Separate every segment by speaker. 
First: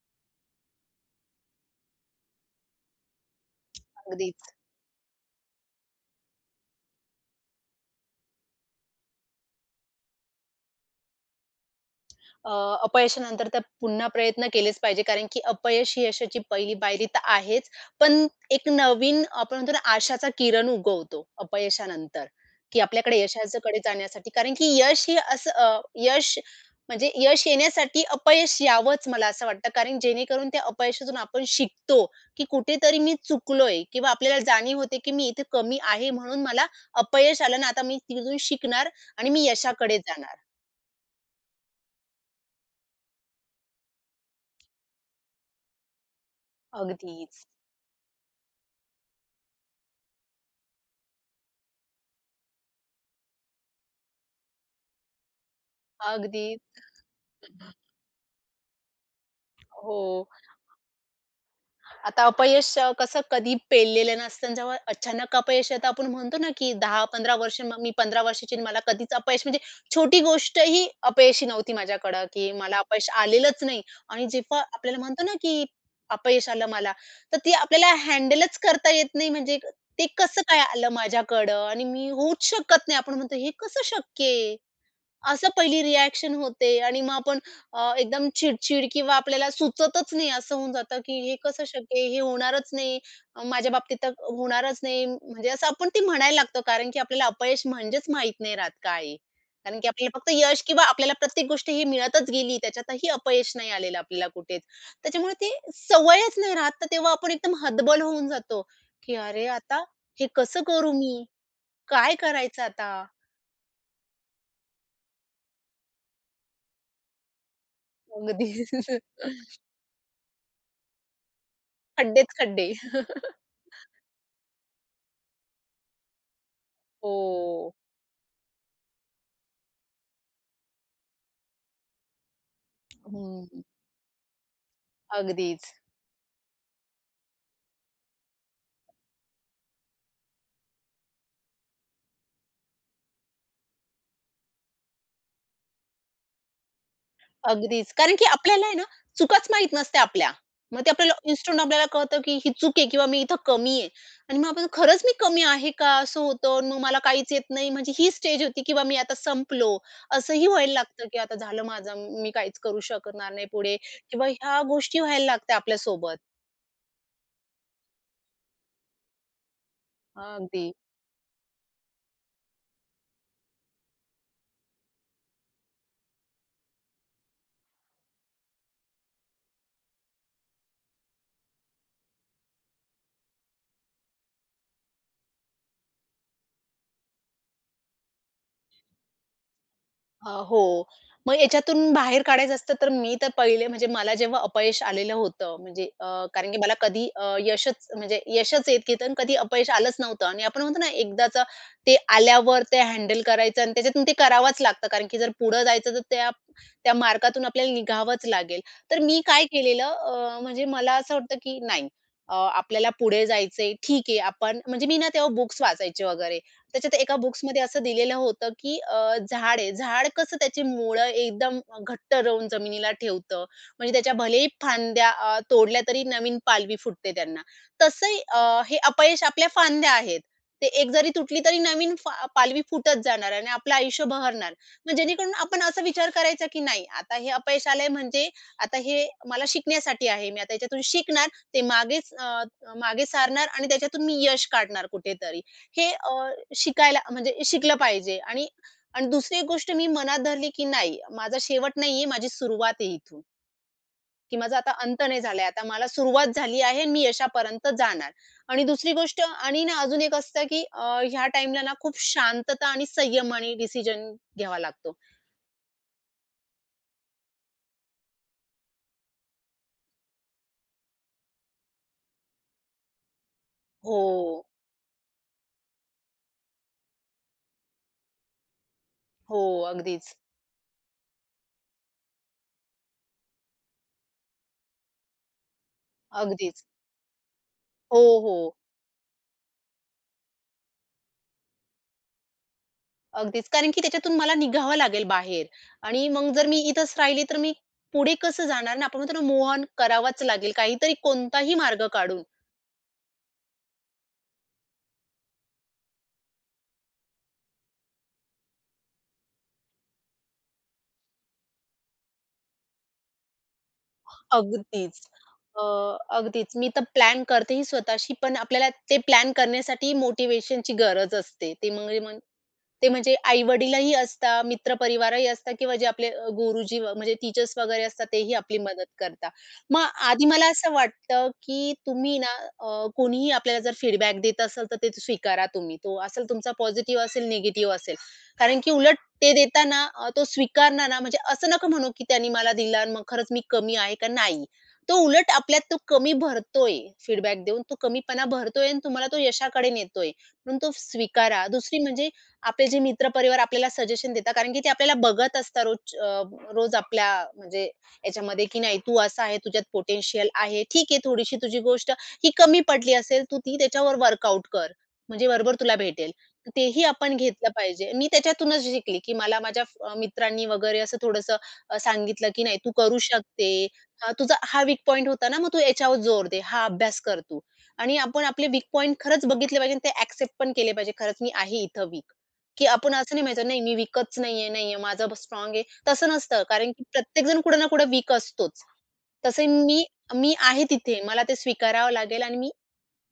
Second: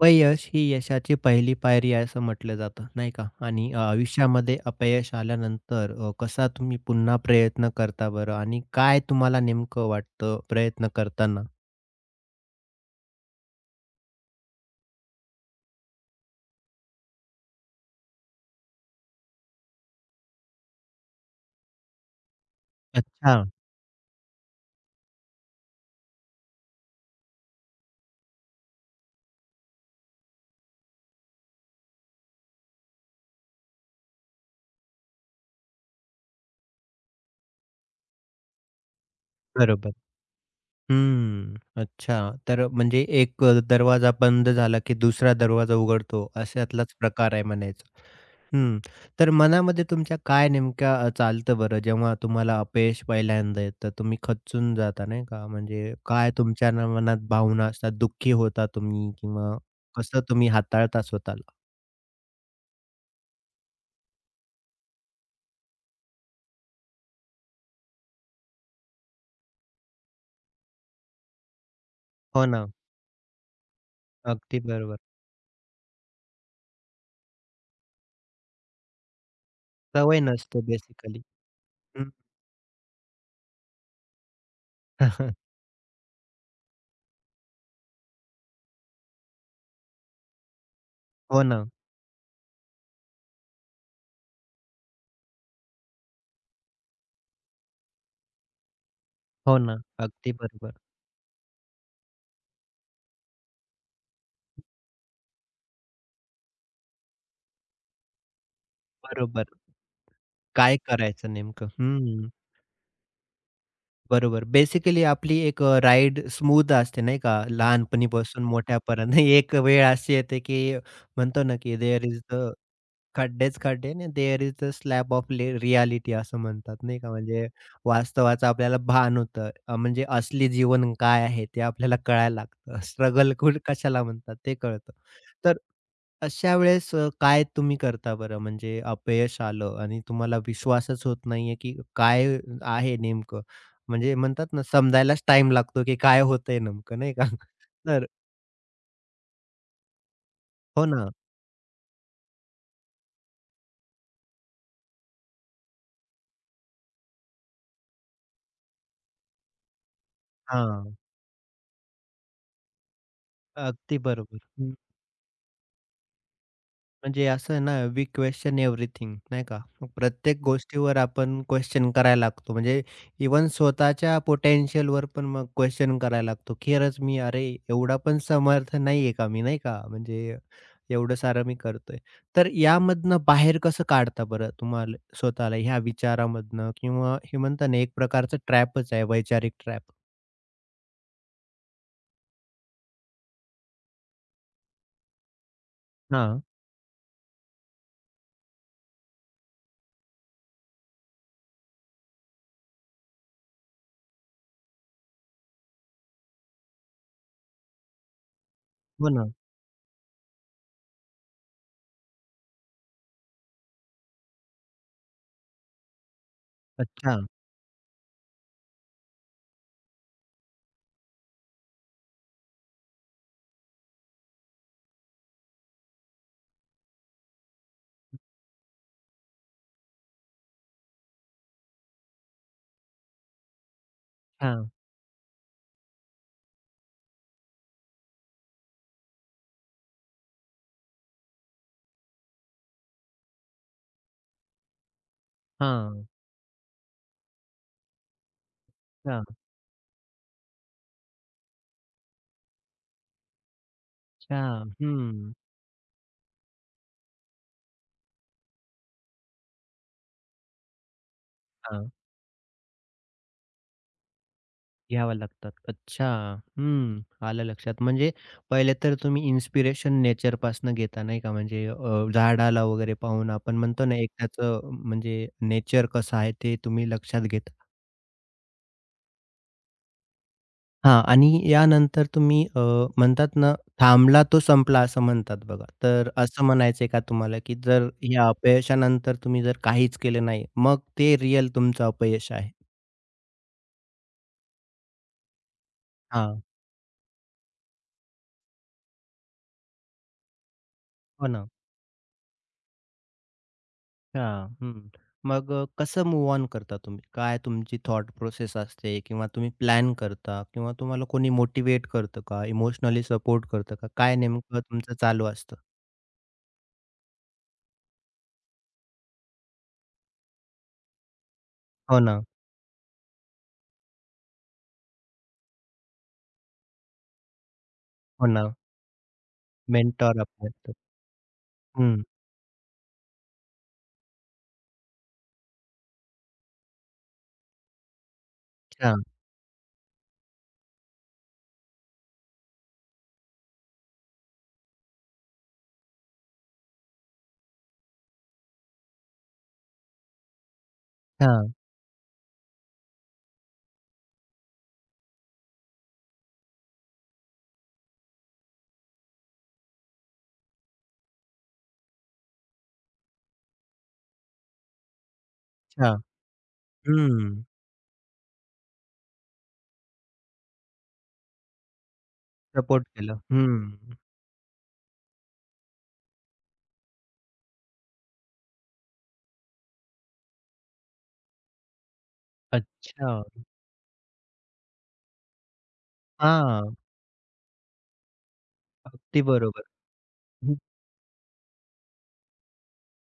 Speaker 1: अपयश ही यशाची पहिली पायरी आहे असं म्हंटलं जातं नाही का आणि
Speaker 2: अगदीच.
Speaker 1: आयुष्यामध्ये अपयश आल्यानंतर अ, कसा तुम्ही पुन्हा प्रयत्न करता बरं आणि काय तुम्हाला नेमकं वाटतं प्रयत्न करतांना?
Speaker 2: अ, अपयशानंतर तर पुन्हा प्रयत्न केलेच पाहिजे कारण की, अपयश ही यशाची पहिली पायरी तर आहेच, पण एक नवीन, आपण म्हणतो ना, आशाचा किरण उगवतो अपयशानंतर, की आपल्याकडे
Speaker 1: अच्छा.
Speaker 2: यशाच्याकडे जाण्यासाठी कारण की यश हे असं अ यश म्हणजे यश येण्यासाठी अपयश यावंच मला असं वाटतं कारण जेणेकरून त्या अपयशातून आपण शिकतो, की कुठेतरी मी चुकलोय किंवा आपल्याला जाणीव होते, की मी इथे कमी आहे म्हणून मला अपयश आलं आणि आता मी तिथून शिकणार आणि मी
Speaker 1: बरोबर.
Speaker 2: यशाकडे जाणार.
Speaker 1: हं, हं. अच्छा. तर म्हणजे एक अ, दरवाजा बंद झाला की दुसरा दरवाजा उघडतो अशातलांच प्रकार आहे
Speaker 2: अगदीच.
Speaker 1: म्हणायचं. हं, तर मनामध्ये तुमच्या काय नेमकं चालतं बरं, जेव्हा तुम्हाला अपयश पहिल्यांदा येतं. तुम्ही खचूंन जाता नाही का म्हणजे काय
Speaker 2: अगदी.
Speaker 1: तुमच्या मनात भावना असतात, दुःखी होता तुम्ही किंवा
Speaker 2: हो.
Speaker 1: कसं तुम्ही हाताळता स्वतःला?
Speaker 2: आता अपयश कसं कधी पेललेलं नसतं आणि जेव्हा अचानक अपयश येत, आपण म्हणतो ना, की 10-15 वर्ष मग मी 15 वर्षाची आणि मला कधीच अपयश म्हणजे छोटी गोष्टही अपयशी नव्हती माझ्याकडं,
Speaker 1: हो
Speaker 2: की
Speaker 1: ना.
Speaker 2: मला अपयश आलेलंच नाही आणि जेव्हा
Speaker 1: अगदी बरोबर.
Speaker 2: आपल्याला म्हणतो ना, की अपयश आलं मला, तर ती आपल्याला हँडलच करता येत नाही म्हणजे ते
Speaker 1: सवय
Speaker 2: कसं काय
Speaker 1: नसते
Speaker 2: आलं
Speaker 1: बेसिकली.
Speaker 2: माझ्याकडं आणि मी
Speaker 1: हं.
Speaker 2: होऊच शकत नाही, आपण म्हणतो हे कसं शक्य आहे. असं पहिली रिअ‍ॅक्शन होते आणि मग आपण अ, एकदम चिडचिड किंवा आपल्याला सुचतंच नाही, असं होऊन जातं, की हे
Speaker 1: हो
Speaker 2: कसं
Speaker 1: ना.
Speaker 2: शक्य आहे, हे होणारंच नाही, माझ्याबाबतीत तर होणारंच नाही, म्हणजे असं आपण ते म्हणायला लागतं कारण की आपल्याला अपयश म्हणजेच माहीत नाही राहत काय आहे.
Speaker 1: हो ना,
Speaker 2: कारण की आपल्याला फक्त
Speaker 1: अगदी
Speaker 2: यश
Speaker 1: बरोबर.
Speaker 2: किंवा आपल्याला प्रत्येक गोष्ट ही मिळतच गेली. त्याच्यातही अपयश नाही आलेलं आपल्याला कुठेच.
Speaker 1: हं.
Speaker 2: त्याच्यामुळे ते सवयंच नाही राहत, तर तेव्हा आपण एकदम हतबल होऊन जातो, की
Speaker 1: बरोबर.
Speaker 2: अरे आता हे कसं
Speaker 1: काय
Speaker 2: करू मी?
Speaker 1: करायचं नेमकं?
Speaker 2: काय
Speaker 1: हं.
Speaker 2: करायचं आता?
Speaker 1: बरोबर. बेसिकली आपली एक अ, राईड स्मूथ असते नाही का, लहानपणीपासून
Speaker 2: अगदी.
Speaker 1: मोठ्यापर्यंत एक वेळ अशी येते की म्हणतो ना, की देअर ईज
Speaker 2: खड्डेच
Speaker 1: द
Speaker 2: खड्डे.
Speaker 1: खड्डेच खड्डे, and there is the slab of ले रिअ‍ॅलिटी असं म्हणतात नाही का, म्हणजे
Speaker 2: हो.
Speaker 1: वास्तवाचं आपल्याला भान होतं. अ, म्हणजे असली जीवन काय आहे ते आपल्याला कळायला लागतं,
Speaker 2: हं,
Speaker 1: स्ट्रगल खुठ
Speaker 2: हं.
Speaker 1: कशाला म्हणतात ते कळतं. तर
Speaker 2: अगदीचं.
Speaker 1: अशा वेळेस अ, काय तुम्ही करता बरं, म्हणजे अपयश आलं आणि तुम्हाला विश्वासच होत नाहीये की काय आहे नेमकं म्हणजे म्हणतात ना, समजायलाच टाईम लागतो की काय होतंय नेमकं नाही का,
Speaker 2: अगदीच
Speaker 1: तर
Speaker 2: कारण की आपल्याला आहे ना, चुकांच माहित नसतात आपल्या. मग
Speaker 1: हो
Speaker 2: ते
Speaker 1: ना.
Speaker 2: आपल्याला इन्स्टंट आपल्याला कळतं की ही चूक आहे किंवा मी इथं कमी आहे आणि मग आपण खरंच मी कमी आहे का, असं होतं आणि मग मला काहीच येत नाही. म्हणजे ही स्टेज होती किंवा मी आता संपलो. असं ही व्हायला
Speaker 1: हां.
Speaker 2: लागतं की आता झालं माझं. मी काहीच करू शकणार नाही पुढे
Speaker 1: अगदी
Speaker 2: किंवा
Speaker 1: बरोबर,
Speaker 2: ह्या
Speaker 1: हं.
Speaker 2: गोष्टी व्हायला लागततात आपल्यासोबत.
Speaker 1: म्हणजे असं आहे ना वी क्वेशन एव्हरीथिंग, नाही का. प्रत्येक
Speaker 2: अगदी.
Speaker 1: गोष्टीवर आपण क्वेशन करायला लागतो म्हणजे इव्हन स्वतःच्या पोटेन्शियलवर पण मग क्वेशन करायला लागतो. खरंच मी अरे एवढा पण समर्थ नाहीये का मी? नाही का. म्हणजे एवढं सारं मी करतोय. तर यामधनं बाहेर कसं काढता बरं तुम्हाला स्वतःला ह्या विचारामधनं किंवा हे म्हणतात ना एक प्रकारचं ट्रॅपचं आहे. वैचारिक ट्रॅप?
Speaker 2: अ, हो. मग ह्याच्यातून बाहेर काढायचं असतं तर मी तर पहिले म्हणजे मला जेव्हा अपयश आलेलं होतं. म्हणजे अ,
Speaker 1: हां.
Speaker 2: कारण की मला कधी अ, यशच म्हणजे यशच येत [unintelligible] कधी अपयश आलंच नव्हतं आणि आपण म्हणतो ना एकदाचं ते आल्यावर ते हँडल करायचं आणि त्याच्यातून ते करावंच लागतं. कारण की जर पुढं जायचं तर त्या त्या मार्गातून आपल्याला निघावंच लागेल. तर
Speaker 1: हो
Speaker 2: मी
Speaker 1: ना.
Speaker 2: काय केलेलं अ, म्हणजे मला असं होता की "नाही अ, आपल्याला पुढे जायचंय ठीक आहे, आपण" म्हणजे मी ना तेव्हा बुक्स वाचायचे वगैरे. त्याच्यात एका
Speaker 1: अच्छा.
Speaker 2: बुक्समध्ये असं दिलेलं होतं की अ, झाड आहे, झाड कसं त्याची मूळं एकदम अ, घट्ट रवून जमिनीला ठेवतं. म्हणजे त्याच्या भलेही फांद्या अ, तोडल्या तरी नवीन पालवी फुटते त्यांना. तसं
Speaker 1: हं.
Speaker 2: अ, हे अपयश आपल्या फांद्या आहेत. ते एक जरी तुटली तरी नवीन फाल पालवी फुटत जाणार आहे आणि आपलं आयुष्य बहरणार.
Speaker 1: हां.
Speaker 2: मग जेणेकरून आपण असा विचार करायचा की नाही आता हे अपयशालय म्हणजे आता हे मला शिकण्यासाठी आहे. मी आता ह्याच्यातून शिकणार ते मागेच अ, मागे सारणार आणि त्याच्यातून मी यश काढणार कुठेतरी. हे
Speaker 1: हां.
Speaker 2: अ, शिकायला म्हणजे शिकलं पाहिजे आणि आणि
Speaker 1: हां.
Speaker 2: दुसरी एक गोष्ट मी मनात धरली, की "नाही, माझा शेवट नाहीये, माझी सुरुवात आहे इथून." की
Speaker 1: अच्छा,
Speaker 2: माझा आता अंत नाही
Speaker 1: हं.
Speaker 2: झालाय, आता मला सुरुवात झाली आहे आणि मी यशापर्यंत जाणार. आणि दुसरी गोष्ट आणि ना अजून एक असतं की अ, ह्या टाईमला ना
Speaker 1: हां.
Speaker 2: खूप शांतता आणि संयमानं डिसिजन घ्यावा लागतो.
Speaker 1: घ्याव्या लागतात. अच्छा! हं आलं लक्षात म्हणजे पहिले तर तुम्ही इन्स्पिरेशन नेचर पासून घेता नाही का? म्हणजे अ, झाडाला वगैरे पाहून आपण म्हणतो ना एक
Speaker 2: हो.
Speaker 1: त्याचं म्हणजे नेचर कसं आहे ते तुम्ही लक्षात घेता.
Speaker 2: हो अगदीच.
Speaker 1: हां आणि या नंतर तुम्ही अ, म्हणतात ना "थांबला तो संपला", असं म्हणतात बघा. तर असं
Speaker 2: अगदीच.
Speaker 1: म्हणायचंय का तुम्हाला की जर
Speaker 2: हो,
Speaker 1: या
Speaker 2: हो.
Speaker 1: अपयशानंतर तुम्ही जर काहीच केलं नाही, मग ते रिअल तुमचं अपयश आहे?
Speaker 2: अगदीच. कारण की त्याच्यातून मला निघावं लागेल बाहेर आणि मग
Speaker 1: हां.
Speaker 2: जर मी इथेच राहिली तर मी पुढे कसं जाणार ना? आणि आपण म्हणतो ना मूव्ह ऑन करावाच लागेल काहीतरी
Speaker 1: हो ना.
Speaker 2: कोणताही मार्ग काढून.
Speaker 1: हां, हं. मग कसं मूव्ह ऑन करता तुम्ही? काय तुमची थॉट प्रोसेस असते किंवा तुम्ही प्लॅन करता किंवा तुम्हाला कोणी मोटिव्हेट करतं का? इमोशनली सपोर्ट करतं का? काय नेमकं तुमचं
Speaker 2: अगदीच.
Speaker 1: चालू असतं?
Speaker 2: अ, अगदीच मी तर प्लॅन करते ही स्वतःशी पण आपल्याला ते प्लॅन करण्यासाठी ही मोटिव्हेशनची गरज असते. त्यामुळे
Speaker 1: हो
Speaker 2: मग
Speaker 1: ना.
Speaker 2: ते म्हणजे आई-वडीलही असतात, मित्रपरिवारही असतात किंवा जे आपले अ, गुरुजी म्हणजे टीचर्स वगैरे असतात
Speaker 1: हो
Speaker 2: तेही
Speaker 1: ना.
Speaker 2: आपली मदत करतात. मग
Speaker 1: मेनटोर
Speaker 2: आधी मला
Speaker 1: आपले.
Speaker 2: असं
Speaker 1: [unintelligible]
Speaker 2: वाटतं की
Speaker 1: हं.
Speaker 2: तुम्ही ना अ, कोणीही आपल्याला जर फीडबॅक देत असेल तर ते स्वीकारा तुम्ही तो असेल तुमचा पॉझिटिव्ह असेल, निगेटिव्ह असेल. कारण की उलट
Speaker 1: अच्छा!
Speaker 2: ते देताना अ, तो स्वीकारणार ना, म्हणजे असं नको म्हणू की त्यांनी मला दिलं आणि मग खरंच मी कमी आहे का नाही. तो उलट आपल्यात तो कमी भरतोय फीडबॅक देऊन तो कमीपणा भरतोय आणि तुम्हाला तो यशाकडे नेतोय, म्हणून तो स्वीकारा.
Speaker 1: हां.
Speaker 2: दुसरी म्हणजे आपले जे मित्रपरिवार आपल्याला सजेशन देतात कारण की ते आपल्याला बघत असतात रोजच् अ रोज आपल्या म्हणजे ह्याच्यामध्ये की नाही तू असा आहे तुझ्यात पोटेन्शियल आहे, ठीक आहे थोडीशी तुझी गोष्ट की कमी पडली असेल तू ती त्याच्यावर वर्कआउट कर, म्हणजे बरोबर तुला
Speaker 1: अच्छा.
Speaker 2: भेटेल. तर तेही आपण
Speaker 1: हं.
Speaker 2: घेतलं पाहिजे मी त्याच्यातूनच शिकली की मला माझ्या फ्र मित्रांनी वगैरे असं थोडंसं अ, सांगितलं, की नाही तू
Speaker 1: सपोर्ट
Speaker 2: करू
Speaker 1: केलं.
Speaker 2: शकते.
Speaker 1: हं.
Speaker 2: तुझा हा वीक पॉइंट होता ना मग तू ह्याच्यावर जोर दे, हा अभ्यास कर तू आणि आपण आपले वीक पॉइंट खरंच बघितले पाहिजे आणि ते एक्सेप्ट पण केले पाहिजे खरंच मी आहे इथे वीक. की आपण असं
Speaker 1: अच्छा!
Speaker 2: नाही म्हणायचं नाही मी वीकंच नाहीये, नाहीय हे माझं स्ट्राँग आहे तसं नसतं.
Speaker 1: हां,
Speaker 2: कारण
Speaker 1: हां.
Speaker 2: की प्रत्येक जण कुठे ना कुठे वीक असतोचं.
Speaker 1: अगदी
Speaker 2: तसे
Speaker 1: बरोबर.
Speaker 2: मी मी
Speaker 1: हं.
Speaker 2: आहे तिथे मला ते स्वीकारावं लागेल आणि मी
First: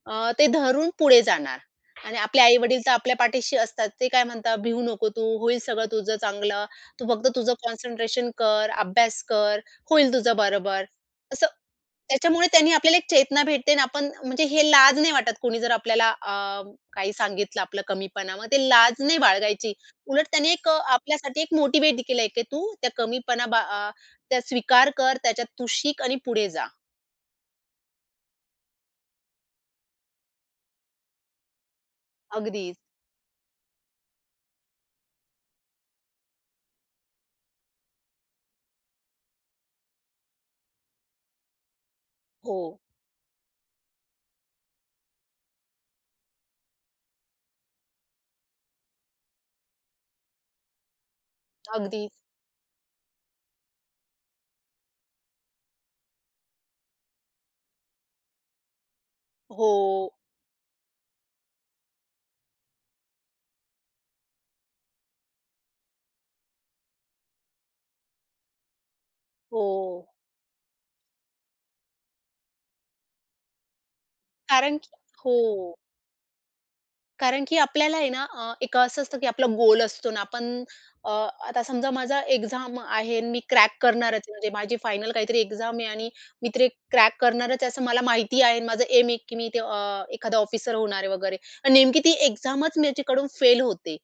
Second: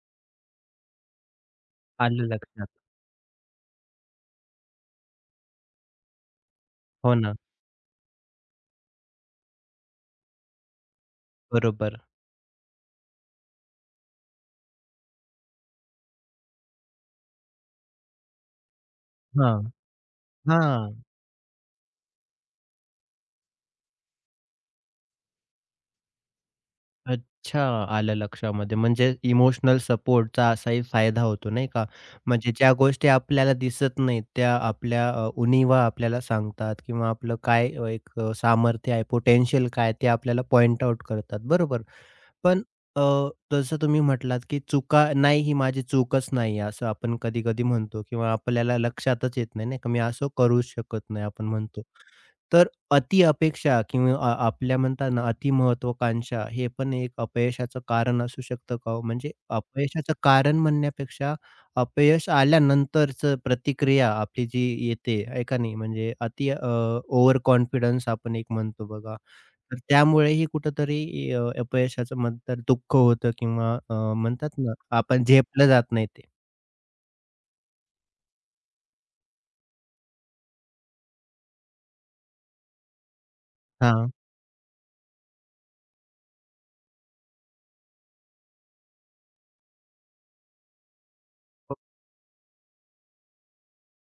Speaker 2: अ, ते धरून पुढे जाणार आणि
Speaker 1: आलं
Speaker 2: आपले
Speaker 1: लक्षात.
Speaker 2: आई-वडील तर आपल्या पाठीशी असतात. ते काय म्हणतात भिऊ नको तू होईल सगळं तुझं चांगलं. तू
Speaker 1: हो
Speaker 2: फक्त
Speaker 1: ना.
Speaker 2: तुझं कॉन्सन्ट्रेशन कर, अभ्यास कर, होईल तुझं बरोबर. असं,
Speaker 1: बरोबर.
Speaker 2: त्याच्यामुळे त्यांनी आपल्याला एक चेतना भेटते आणि आपण म्हणजे हे लाज नाही वाटत कोणी जर आपल्याला अ, काही सांगितलं आपलं कमीपणा. मग ते लाज नाही
Speaker 1: हां,
Speaker 2: बाळगायची. उलट त्यांनी एक अ,
Speaker 1: हां.
Speaker 2: आपल्यासाठी एक मोटिव्हेट केलंय की तू त्या कमीपणा अ, त्या स्वीकार कर त्याच्यात तू शिक आणि पुढे जा.
Speaker 1: अच्छा. आलं लक्षामध्ये म्हणजे इमोशनल सपोर्टचा असाही फायदा होतो नाही का. म्हणजे ज्या
Speaker 2: अगदीच.
Speaker 1: गोष्टी आपल्याला दिसत नाहीत, त्या आपल्या अ, उणिवा आपल्याला सांगतात किंवा आपलं काय एक अ, सामर्थ्य आहे पोटेन्शियल काय आहे ते आपल्याला पॉइंट आउट करतात, बरोबर? पण
Speaker 2: हो.
Speaker 1: अ, जसं तुम्ही म्हटलात की चुका नाही, ही माझी चूकच नाही आहे, असं आपण कधी-कधी म्हणतो किंवा आपल्याला लक्षातच येत नाही, नाही का? मी असं करूच शकत नाही, आपण म्हणतो.
Speaker 2: अगदीच.
Speaker 1: तर अतिअपेक्षा किंवा अ आपल्या म्हणता ना अतिमहत्वाकांक्षा हे पण एक अपयशाचं कारण असू शकतं का हो? म्हणजे
Speaker 2: हो.
Speaker 1: अपयशाचं कारण म्हणण्यापेक्षा, अपयश आल्यानंतरचं प्रतिक्रिया आपली जी येते आहे का नाही म्हणजे अति अ, ओव्हर कॉन्फिडन्स आपण एक म्हणतो बघा, तर
Speaker 2: हो.
Speaker 1: त्यामुळेही कुठेतरी अ, अपयशाचं म्हणतात दुःख होतं किंवा अ, म्हणतात ना,
Speaker 2: कारण की
Speaker 1: आपण झेपलं
Speaker 2: हो.
Speaker 1: जात नाही ते.
Speaker 2: कारण की, आपल्याला आहे ना अ, एक असं असतं की आपला गोल असतो न, आपण अ, आता समजा माझा एक्झाम आहे आणि मी क्रॅक
Speaker 1: हां.
Speaker 2: करणारच. म्हणजे माझी फायनल काहीतरी एक्झाम आहे आणि मी तरी ती क्रॅक करणारच आहे असं मला माहिती आहे आणि माझा एम आहे की मी इथे अ, एखादा ऑफिसर होणार आहे वगैरे. आणि नेमकी ती एक्झामच माझ्याकडून फेल होते.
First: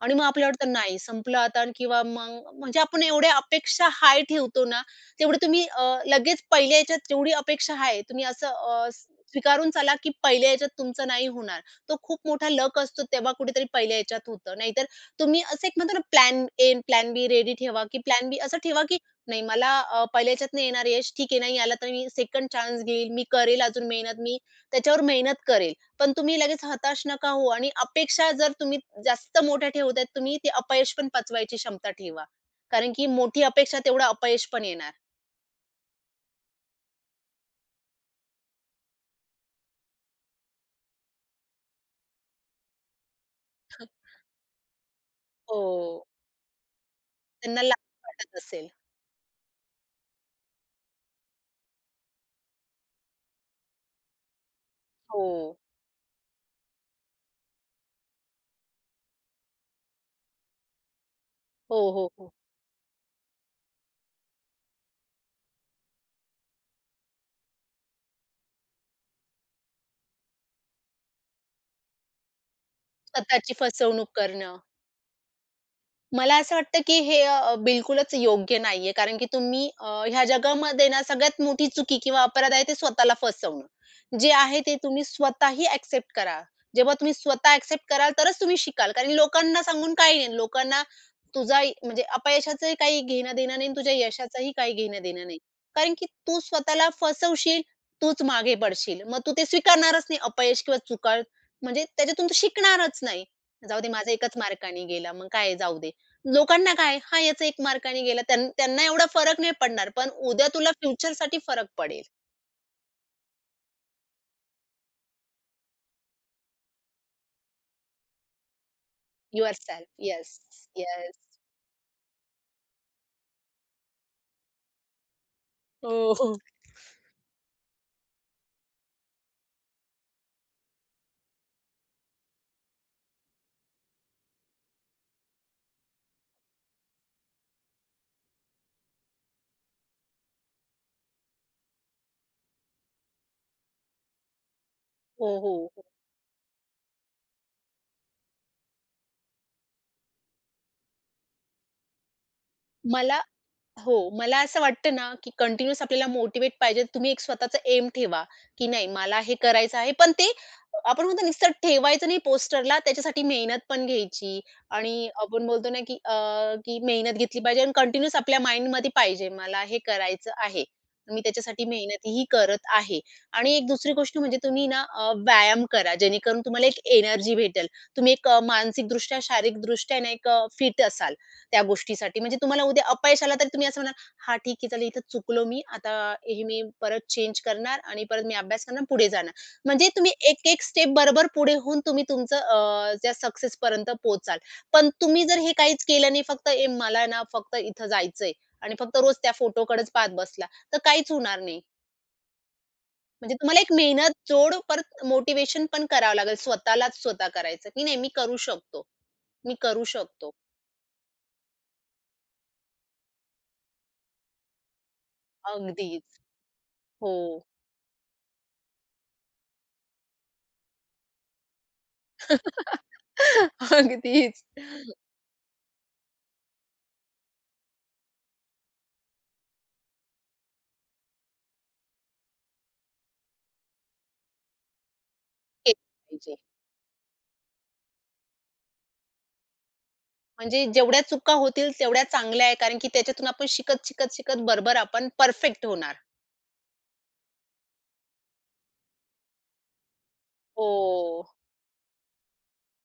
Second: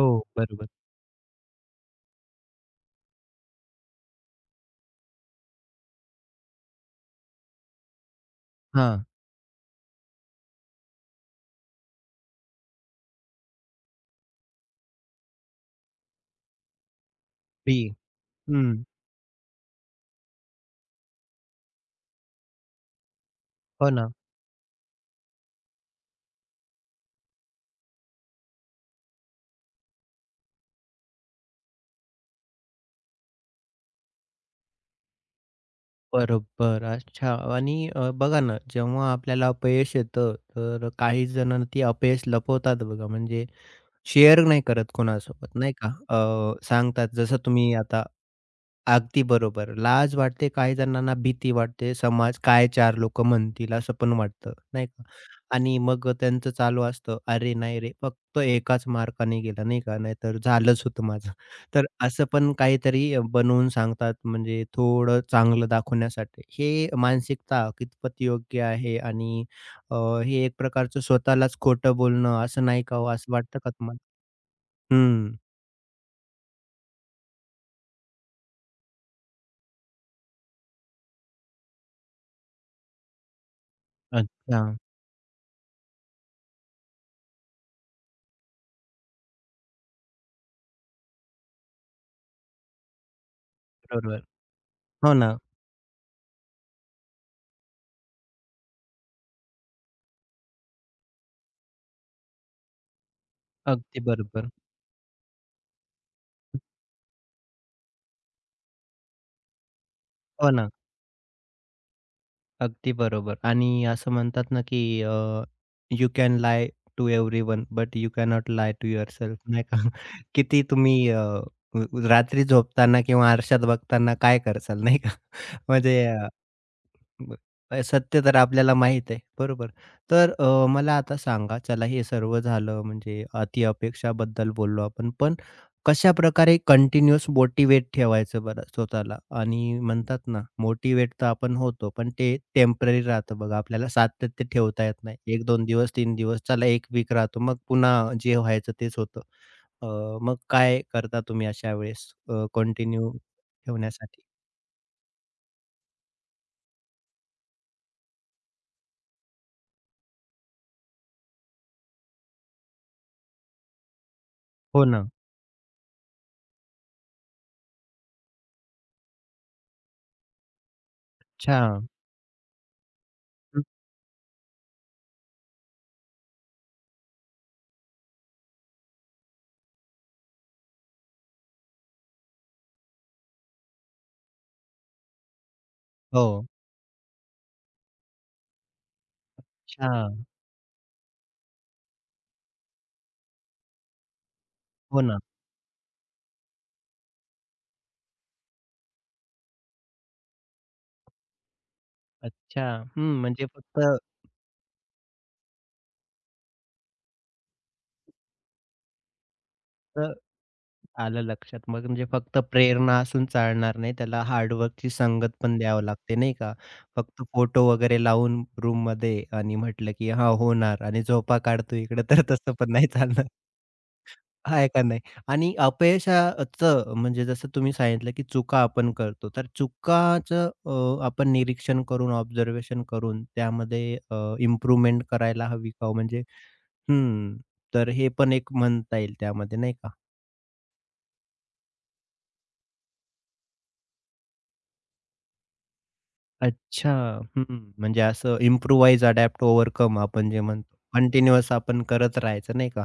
Speaker 2: आणि मग आपल्याला
Speaker 1: बरोबर.
Speaker 2: वाटतं नाही, संपलं आता किंवा मग म्हणजे आपण एवढ्या अपेक्षा हाय ठेवतो ना, तेवढे तुम्ही अ, लगेच पहिल्या ह्याच्यात तेवढी अपेक्षा आहे, तुम्ही असं अ,
Speaker 1: हां.
Speaker 2: स स्वीकारून चला की पहिल्या ह्याच्यात तुमचं नाही होणार. तो खूप मोठा लक असतो. तेव्हा कुठेतरी पहिल्या ह्याच्यात होतं. नाहीतर तुम्ही असं एक म्हणतो ना प्लॅन ए, अन प्लॅन बी रेडी ठेवा,
Speaker 1: बी.
Speaker 2: की प्लॅन बी असं ठेवा
Speaker 1: हं.
Speaker 2: की नाही मला अ, पहिल्या ह्याच्यात नाही येणार यश. ठीक आहे. नाही आला तर मी 2nd चान्स घेईल. मी करेल अजून
Speaker 1: हो ना.
Speaker 2: मेहनत, मी त्याच्यावर मेहनत करेल. पण तुम्ही लगेच हताश नका होऊ आणि अपेक्षा जर तुम्ही जास्त मोठ्या ठेवतायेत, तुम्ही ते अपयश पण पचवायची क्षमता ठेवा. कारण की मोठी अपेक्षा तेवढं अपयश पण येणार.
Speaker 1: बरोबर. अच्छा आणि अ, बघा ना, जेव्हा आपल्याला अपयश येतं. तर काहीजण ती अपयश लपवतात बघा, म्हणजे
Speaker 2: हं, हं.
Speaker 1: शेअर नाही करत कोणासोबत, नाही का?
Speaker 2: हो.
Speaker 1: अ, सांगतात जसं
Speaker 2: त्यांना
Speaker 1: तुम्ही
Speaker 2: लाज
Speaker 1: आता
Speaker 2: वाटत असेल.
Speaker 1: अगदी बरोबर. लाज वाटते, काहीजणांना भीती वाटते. समाज काय चार लोक म्हणतील? असं पण वाटतं, नाही का
Speaker 2: हो.
Speaker 1: आणि मग अ, त्यांचं चालू असतं, "अरे, नाही रे फक्त 1 च मार्काने गेला नाही का. नाहीतर झालंच होतं माझं." तर
Speaker 2: हो, हो,
Speaker 1: असं
Speaker 2: हो.
Speaker 1: पण काहीतरी बनवून सांगतात. म्हणजे थोडं चांगलं दाखवण्यासाठी. हे मानसिकता कितपत योग्य आहे? आणि अ, हे एक प्रकारचं स्वतःलाच खोटं बोलणं असं, नाही का हो? असं
Speaker 2: स्वतःची
Speaker 1: वाटतं का तुम्हाला?
Speaker 2: फसवणूक करणं.
Speaker 1: हं.
Speaker 2: मला असं वाटतं की, हे अ, बिलकुलच योग्य नाहीये. कारण की तुम्ही अ, ह्या जगामध्ये ना सगळ्यात मोठी चुकी किंवा अपराध आहे, ते स्वतःला फसवणं. जे आहे ते
Speaker 1: अच्छा.
Speaker 2: तुम्ही स्वतःही ॲक्सेप्ट करा. जेव्हा तुम्ही स्वतः ॲक्सेप्ट कराल तरच तुम्ही शिकाल. कारण की लोकांना सांगून काही नाही. लोकांना तुझा इ, म्हणजे अपयशाचं ही काही घेणं-देणं नाही आणि तुझ्या
Speaker 1: बरोबर,
Speaker 2: यशाचंही काही
Speaker 1: हो
Speaker 2: घेणं-देणं नाही.
Speaker 1: ना.
Speaker 2: कारण की तू स्वतःला फसवशील, तूच मागे पडशील. मग तू ते स्वीकारणारच नाही अपयश किंवा चुका. म्हणजे त्याच्यातून तू शिकणारच नाही. जाऊ दे,
Speaker 1: अगदी
Speaker 2: माझा 1च
Speaker 1: बरोबर.
Speaker 2: मार्काने गेला मग काय आहे, जाऊ दे. लोकांना काय आहे, हा याचा 1 मार्काने गेला त्यानं त्यांना एवढा फरक नाही पडणार. पण उद्या
Speaker 1: हो, ना.
Speaker 2: तुला फ्युचरसाठी फरक पडेल.
Speaker 1: अगदी बरोबर. आणि असं म्हणतात ना, की अ, you can lie to everyone but you can not lie to yourself नाही का?
Speaker 2: यूरसेल्फ, येस,
Speaker 1: किती तुम्ही
Speaker 2: येस.
Speaker 1: अ, अ, रात्री झोपताना किंवा आरशात बघताना काय करसाल नाही का, म्हणजे
Speaker 2: हो,
Speaker 1: अ,
Speaker 2: हो.
Speaker 1: म सत्य तर आपल्याला माहीत आहे, बरोबर. तर अ, मला आता सांगा चला हे सर्व झालं म्हणजे अतिअपेक्षाबद्दल बोललो आपण, पण कशाप्रकारे कंटिन्युअस मोटिव्हेट ठेवायचं बरं स्वतःला. आणि म्हणतात ना मोटिव्हेट तर आपण होतो, पण ते टेम्पररी राहतं. बघा आपल्याला सातत्य ठेवता येत
Speaker 2: हो,
Speaker 1: नाही
Speaker 2: हो.
Speaker 1: दिवस तीन दिवस चला 1 वीक राहतो. मग पुन्हा जे व्हायचं तेच होतं. अ, मग काय करता तुम्ही अशा वेळेस अ, कंटिन्यू
Speaker 2: मला हो.
Speaker 1: ठेवण्यासाठी?
Speaker 2: मला असं वाटतं ना, की कंटिन्यूअस आपल्याला मोटिव्हेट पाहिजे तर तुम्ही एक स्वतःचं एम ठेवा, की नाही मला हे करायचं आहे. पण ते आपण म्हणतो नुसतं ठेवायचं नाही पोस्टरला, त्याच्यासाठी मेहनत पण घ्यायची
Speaker 1: हो
Speaker 2: आणि
Speaker 1: ना.
Speaker 2: आपण बोलतो ना, की अ, की मेहनत घेतली पाहिजे आणि कंटिन्यूअस आपल्या माइंडमध्ये पाहिजे, मला हे करायचं आहे. मी त्याच्यासाठी
Speaker 1: अच्छा.
Speaker 2: मेहनतही करत आहे. आणि
Speaker 1: हं.
Speaker 2: एक दुसरी गोष्ट म्हणजे तुम्ही ना अ, व्यायाम करा. जेणेकरून तुम्हाला एक एनर्जी भेटेल. तुम्ही एक अ, मानसिकदृष्ट्या, शारीरिकदृष्ट्या ना, एक अ, फिट असाल त्या गोष्टीसाठी. म्हणजे तुम्हाला उद्या अपयश आलं तरी तुम्ही असं म्हणालं, "हां ठीक आहे, चालेल इथे चुकलो मी आता हे
Speaker 1: हो.
Speaker 2: मी परत चेंज करणार आणि परत मी अभ्यास करणार आणि पुढे जाणार." म्हणजे तुम्ही
Speaker 1: अच्छा.
Speaker 2: एक-एक स्टेप बरोबर पुढे होऊन तुम्ही तुमचं अ, त्या सक्सेसपर्यंत पोहोचाल. पण
Speaker 1: हो ना.
Speaker 2: तुम्ही जर हे काहीच केलं नाही फक्त ए मला आहे ना फक्त इथे जायचंय आणि फक्त रोज त्या फोटोकडेचं पाहत बसला, तर काहीच होणार नाही.
Speaker 1: अच्छा. हं.
Speaker 2: म्हणजे
Speaker 1: म्हणजे
Speaker 2: तुम्हाला एक
Speaker 1: फक्त
Speaker 2: मेहनत जोड परत मोटिव्हेशन पण करावं लागेल, स्वतःलाच स्वतः करायचं की "नाही, मी करू शकतो, मी करू
Speaker 1: तर
Speaker 2: शकतो."
Speaker 1: आलं लक्षात. मग म्हणजे फक्त प्रेरणा असून चालणार नाही, त्याला हार्डवर्कची संगत पण द्यावं लागते,
Speaker 2: अगदीच.
Speaker 1: नाही का. फक्त
Speaker 2: हो.
Speaker 1: फोटो वगैरे लावून, रूममध्ये आणि म्हटलं की "हां, होणार." आणि झोपा काढतोय इकडं. तर तसं पण नाही चालणार.
Speaker 2: अगदीच.
Speaker 1: आहे का नाही? आणि अपयशा अ, ...चं म्हणजे जसं तुम्ही सांगितलं की चुका आपण करतो. तर चुकाचं अ, आपण निरीक्षण करून, ऑब्झर्वेशन करून, त्यामध्ये अ, इम्प्रूव्हमेंट करायला हवी
Speaker 2: एक
Speaker 1: का हो? म्हणजे
Speaker 2: व्हिजन.
Speaker 1: हं. तर हे पण एक म्हणता येईल त्यामध्ये नाही का.
Speaker 2: म्हणजे जेवढ्या चुका होतील तेवढ्या चांगल्या आहे, कारण की त्याच्यातून आपण शिकत, शिकत, शिकत बरोबर आपण परफेक्ट होणार.
Speaker 1: अच्छा! हं, हं. म्हणजे असं इम्प्रूवाइज, अडॅप्ट, ओव्हरकम आपण जे म्हणतो
Speaker 2: हो.
Speaker 1: कंटिन्युअस आपण करत राहायचं नाही का.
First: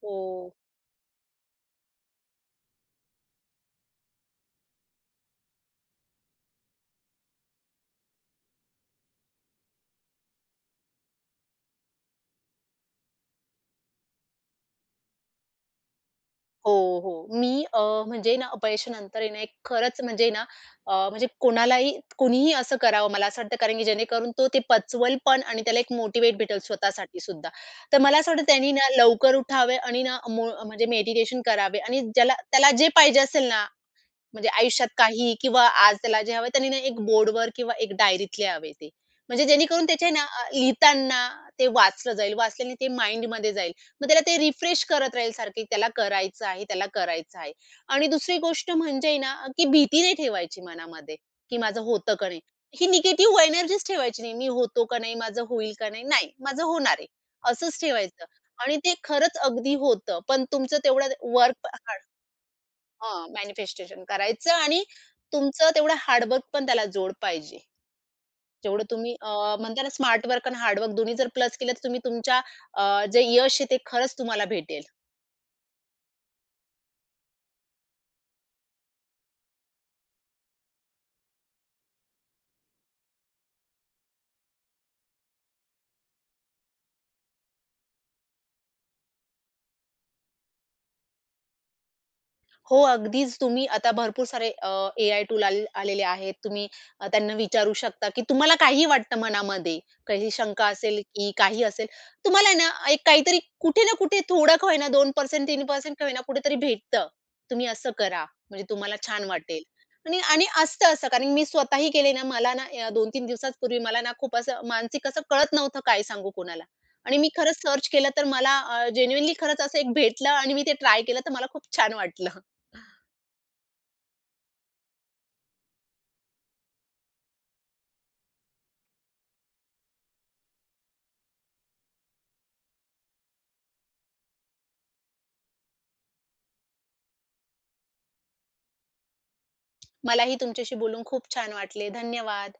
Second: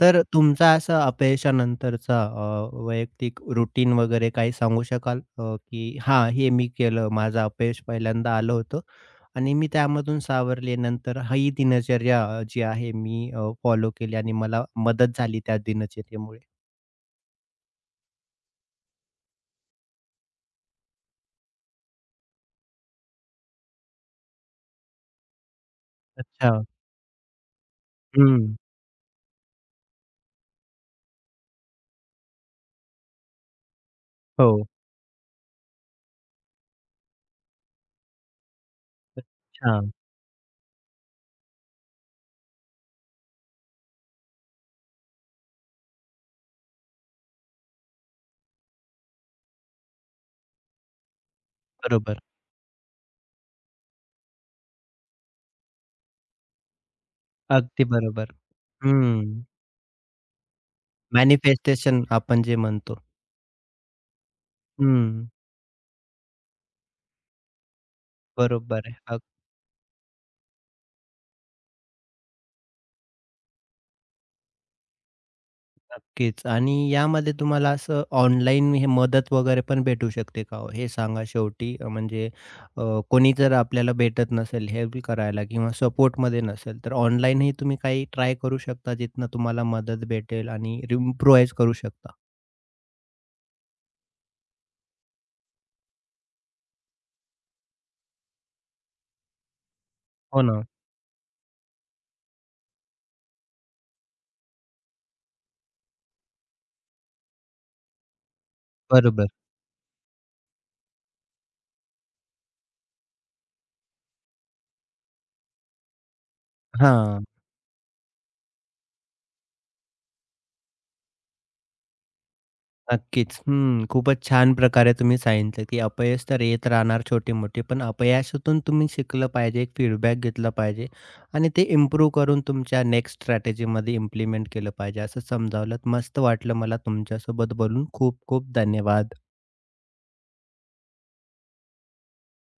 Speaker 1: तर
Speaker 2: हो.
Speaker 1: तुमचा असा अपयशानंतरचा अ, वैयक्तिक रूटीन वगैरे काही सांगू शकाल? अ, की हां, हे मी केलं. माझं अपयश पहिल्यांदा आलं होतं आणि मी त्यामधून सावरले. नंतर ही दिनचर्या अ, जी आहे मी अ, फॉलो केली आणि मला मदत झाली त्या दिनचर्येमुळे?
Speaker 2: हो, हो. मी अ, म्हणजे ना अपयशानंतर आहे ना खरंच म्हणजे ना अ, म्हणजे कोणालाही कुणीही असं करावं मला असं वाटतं. कारण की जेणेकरून तो ते पचवेल पण आणि त्याला एक मोटिव्हेट भेटेल
Speaker 1: अच्छा.
Speaker 2: स्वतःसाठी सुद्धा. तर मला असं वाटतं,
Speaker 1: हं.
Speaker 2: त्यानी ना लवकर उठावे आणि ना म्हणजे मो म्हणजे मेडिटेशन करावे आणि ज्याला त्याला जे पाहिजे असेल ना, म्हणजे
Speaker 1: हो.
Speaker 2: आयुष्यात काहीही किंवा आज त्याला जे हवंय, त्यानी ना एक बोर्डवर किंवा एक डायरीत लिहावे ते. म्हणजे जेणेकरून
Speaker 1: अच्छा.
Speaker 2: त्याचे आहे ना लिहिताना ते वाचलं जाईल. वाचल्याने ते माइंडमध्ये जाईल. मग त्याला ते रिफ्रेश करत राहील सारखं त्याला करायचं आहे, त्याला करायचं आहे. आणि दुसरी गोष्ट म्हणजे आहे ना, की भीती नाही ठेवायची मनामध्ये की माझं होतं
Speaker 1: बरोबर.
Speaker 2: का नाही. ही निगेटिव्ह एनर्जीच ठेवायची नाही. मी होतो का नाही? माझं होईल का नाही? नाही. माझं होणार आहे. असंच
Speaker 1: अगदी
Speaker 2: ठेवायचं
Speaker 1: बरोबर.
Speaker 2: आणि ते खरंच
Speaker 1: हं.
Speaker 2: अगदी होतं. पण तुमचं तेवढं वर्कहार्ड
Speaker 1: मॅनिफेस्टेशन आपण जे म्हणतो.
Speaker 2: हां. मॅनिफेस्टेशन करायचं आणि
Speaker 1: हं.
Speaker 2: तुमचं तेवढं हार्डवर्क पण त्याला जोड पाहिजे.
Speaker 1: बरोबर
Speaker 2: जेवढं
Speaker 1: आहे.
Speaker 2: तुम्ही
Speaker 1: अग
Speaker 2: अ, म्हणताय ना स्मार्टवर्क आणि हार्डवर्क दोन्ही जर प्लस केलं तर तुम्ही तुमच्या अ, जे यश आहे, ते खरंच तुम्हाला भेटेल.
Speaker 1: नक्कीच आणि यामध्ये तुम्हाला असं ऑनलाईन हे मदत वगैरे पण भेटू शकते का हो? हे सांगा शेवटी म्हणजे अ, कोणी जर आपल्याला भेटत नसेल, हेल्प करायला किंवा सपोर्टमध्ये नसेल, तर ऑनलाईनही तुम्ही काही ट्राय करू शकता, जिथनं तुम्हाला मदत भेटेल आणि इम्प्रुवाइज करू शकता.
Speaker 2: हो. अगदीच तुम्ही आता भरपूर सारे अ, एआय टूल आल आलेले आहेत. तुम्ही त्यांना विचारू शकता, की तुम्हाला काहीही वाटतं मनामध्ये कशाची
Speaker 1: हो ना.
Speaker 2: शंका असेल, की काही असेल? तुम्हाला आहे ना, एक काहीतरी कुठे ना कुठे थोडं का होईना 2% 3% का होईना कुठेतरी भेटतं. तुम्ही असं करा. म्हणजे तुम्हाला छान
Speaker 1: बरोबर.
Speaker 2: वाटेल. आणि आणि असतं असं कारण मी स्वतःही केले ना मला ना अ, 2-3 दिवसाच पूर्वी मला ना खूप असं मानसिक असं कळत नव्हतं, काय सांगू कोणाला आणि
Speaker 1: हां.
Speaker 2: मी खरंच सर्च केलं तर मला अ, जेन्युइनली खरंच असं एक भेटलं आणि मी ते ट्राय केलं, तर मला खूप छान वाटलं.
Speaker 1: नक्कीच. हं, खूपच छान प्रकारे तुम्ही सांगितलं, की अपयश तर येत राहणार छोटी-मोठी, पण अपयशातून तुम्ही शिकलं पाहिजे एक फीडबॅक घेतलं पाहिजे. आणि ते इम्प्रूव्ह करून तुमच्या नेक्स्ट स्ट्रॅटेजीमध्ये इम्प्लिमेंट केलं पाहिजे, असं समजावलंत. मस्त वाटलं मला तुमच्यासोबत बोलून खूप-खूप धन्यवाद!
Speaker 2: मलाही तुमच्याशी बोलून खूप छान वाटले. धन्यवाद!